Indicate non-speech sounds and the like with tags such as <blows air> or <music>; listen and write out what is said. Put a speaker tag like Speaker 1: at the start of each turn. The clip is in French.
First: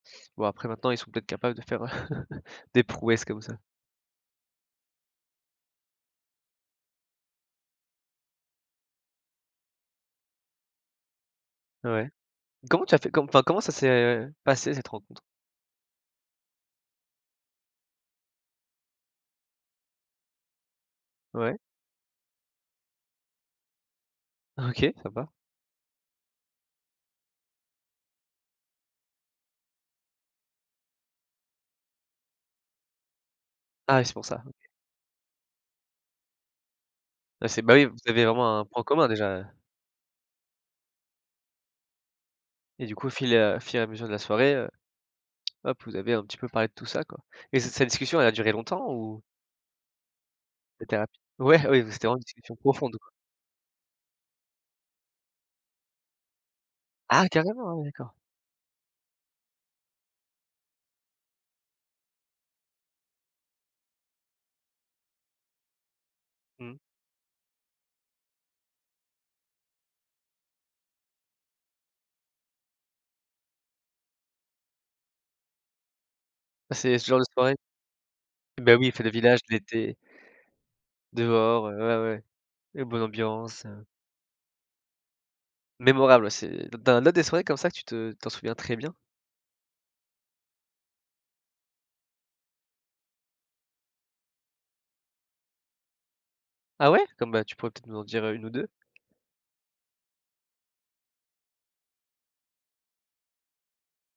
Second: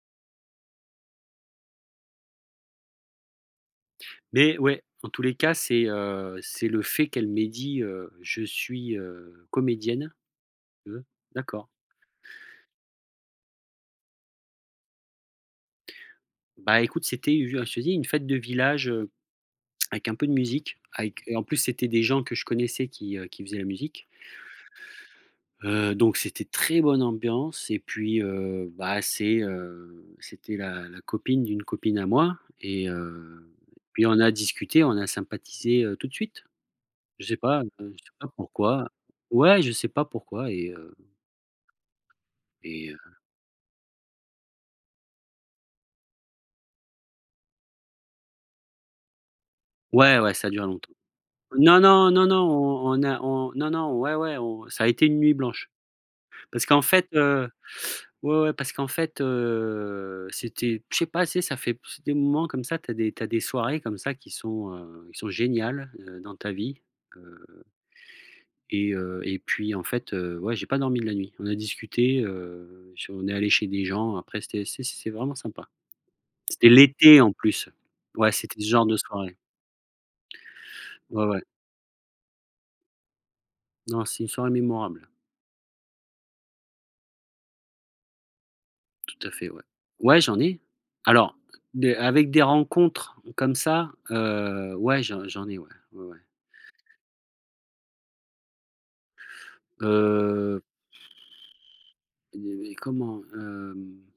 Speaker 1: Bon après maintenant ils sont peut-être capables de faire, heu, <chuckles> des prouesses comme ça.
Speaker 2: Mais ouais, dans tous les cas, c'est, heu, c'est le fait qu'elle m'ait dit, heu: «Je suis, heu, comédienne», mmh mh, d'accord.
Speaker 1: Ouais. Comment tu as fait? Co enfin, comment ça s'est passé cette rencontre?
Speaker 2: Bah, écoute, c'était, heu, je te dis une fête de village, heu, avec un peu de musique avec, heu et en
Speaker 1: Ouais.
Speaker 2: plus c'était des gens que je connaissais qui, heu, qui faisaient la musique
Speaker 1: OK! Sympa.
Speaker 2: heu, donc c'était très bonne ambiance et puis, heu, bah, c'est, heu, c'était la la copine d'une copine à moi et heu,
Speaker 1: Ah ouais,
Speaker 2: puis
Speaker 1: c'est
Speaker 2: on
Speaker 1: pour
Speaker 2: a
Speaker 1: ça. OK.
Speaker 2: discuté, on a sympathisé, heu, tout de suite. Je sais
Speaker 1: Ah c'est
Speaker 2: pas,
Speaker 1: bah oui,
Speaker 2: je
Speaker 1: vous
Speaker 2: sais
Speaker 1: avez
Speaker 2: pas
Speaker 1: vraiment un point
Speaker 2: pourquoi,
Speaker 1: commun déjà, heu
Speaker 2: ouais, je sais pas pourquoi et heu
Speaker 1: et
Speaker 2: et
Speaker 1: du
Speaker 2: heu
Speaker 1: coup fil, heu, fur et à mesure de la soirée, heu, hop, vous avez un petit peu parlé de tout ça, quoi et cette cette discussion, elle a duré longtemps ou
Speaker 2: Ouais, ouais, ça a duré longtemps.
Speaker 1: c'était rapide? Ouais,
Speaker 2: Non,
Speaker 1: oui, c'était
Speaker 2: non,
Speaker 1: vraiment une
Speaker 2: non, non,
Speaker 1: discussion
Speaker 2: on
Speaker 1: profonde,
Speaker 2: on
Speaker 1: quoi.
Speaker 2: a on non, non, ouais, ouais, on ça a été une nuit blanche parce qu'en fait,
Speaker 1: Ah!
Speaker 2: heu,
Speaker 1: Carrément, ah ouais, d'accord.
Speaker 2: ouais, ouais, parce qu'en fait, heu, c'était je sais pas c'est ça fait, <blows air> il y a des moments comme ça, tu as des tu as des soirées comme ça qui sont, heu heu, qui sont géniales, heu, dans ta
Speaker 1: Mmh.
Speaker 2: vie, heu et heu et puis, en fait, heu, ouais, j'ai pas dormi de la nuit. On a discuté, heu, je suis on est allé chez des gens après, c'était c'est c'est vraiment sympa. C'était
Speaker 1: C'est ce genre
Speaker 2: l'été
Speaker 1: de
Speaker 2: en
Speaker 1: soirée?
Speaker 2: plus. Ouais, c'était ce
Speaker 1: Ben,
Speaker 2: genre
Speaker 1: oui, les
Speaker 2: de
Speaker 1: fêtes de
Speaker 2: soirée.
Speaker 1: village, l'été
Speaker 2: Ouais, ouais.
Speaker 1: dehors, heu, ouais, ouais, une bonne ambiance, heu
Speaker 2: Non, c'est une soirée mémorable.
Speaker 1: Mémorable, ouais, c'est dans là des soirées comme ça, que tu te t'en souviens très bien?
Speaker 2: Tout à fait, ouais. Ouais, j'en ai, alors des avec des rencontres comme ça, heu, ouais, j'en j'en ai, ouais, ouais, ouais.
Speaker 1: Ah ouais? Comme bah, tu pourrais peut-être nous en dire 1 ou 2?
Speaker 2: Heu et et comment, hem?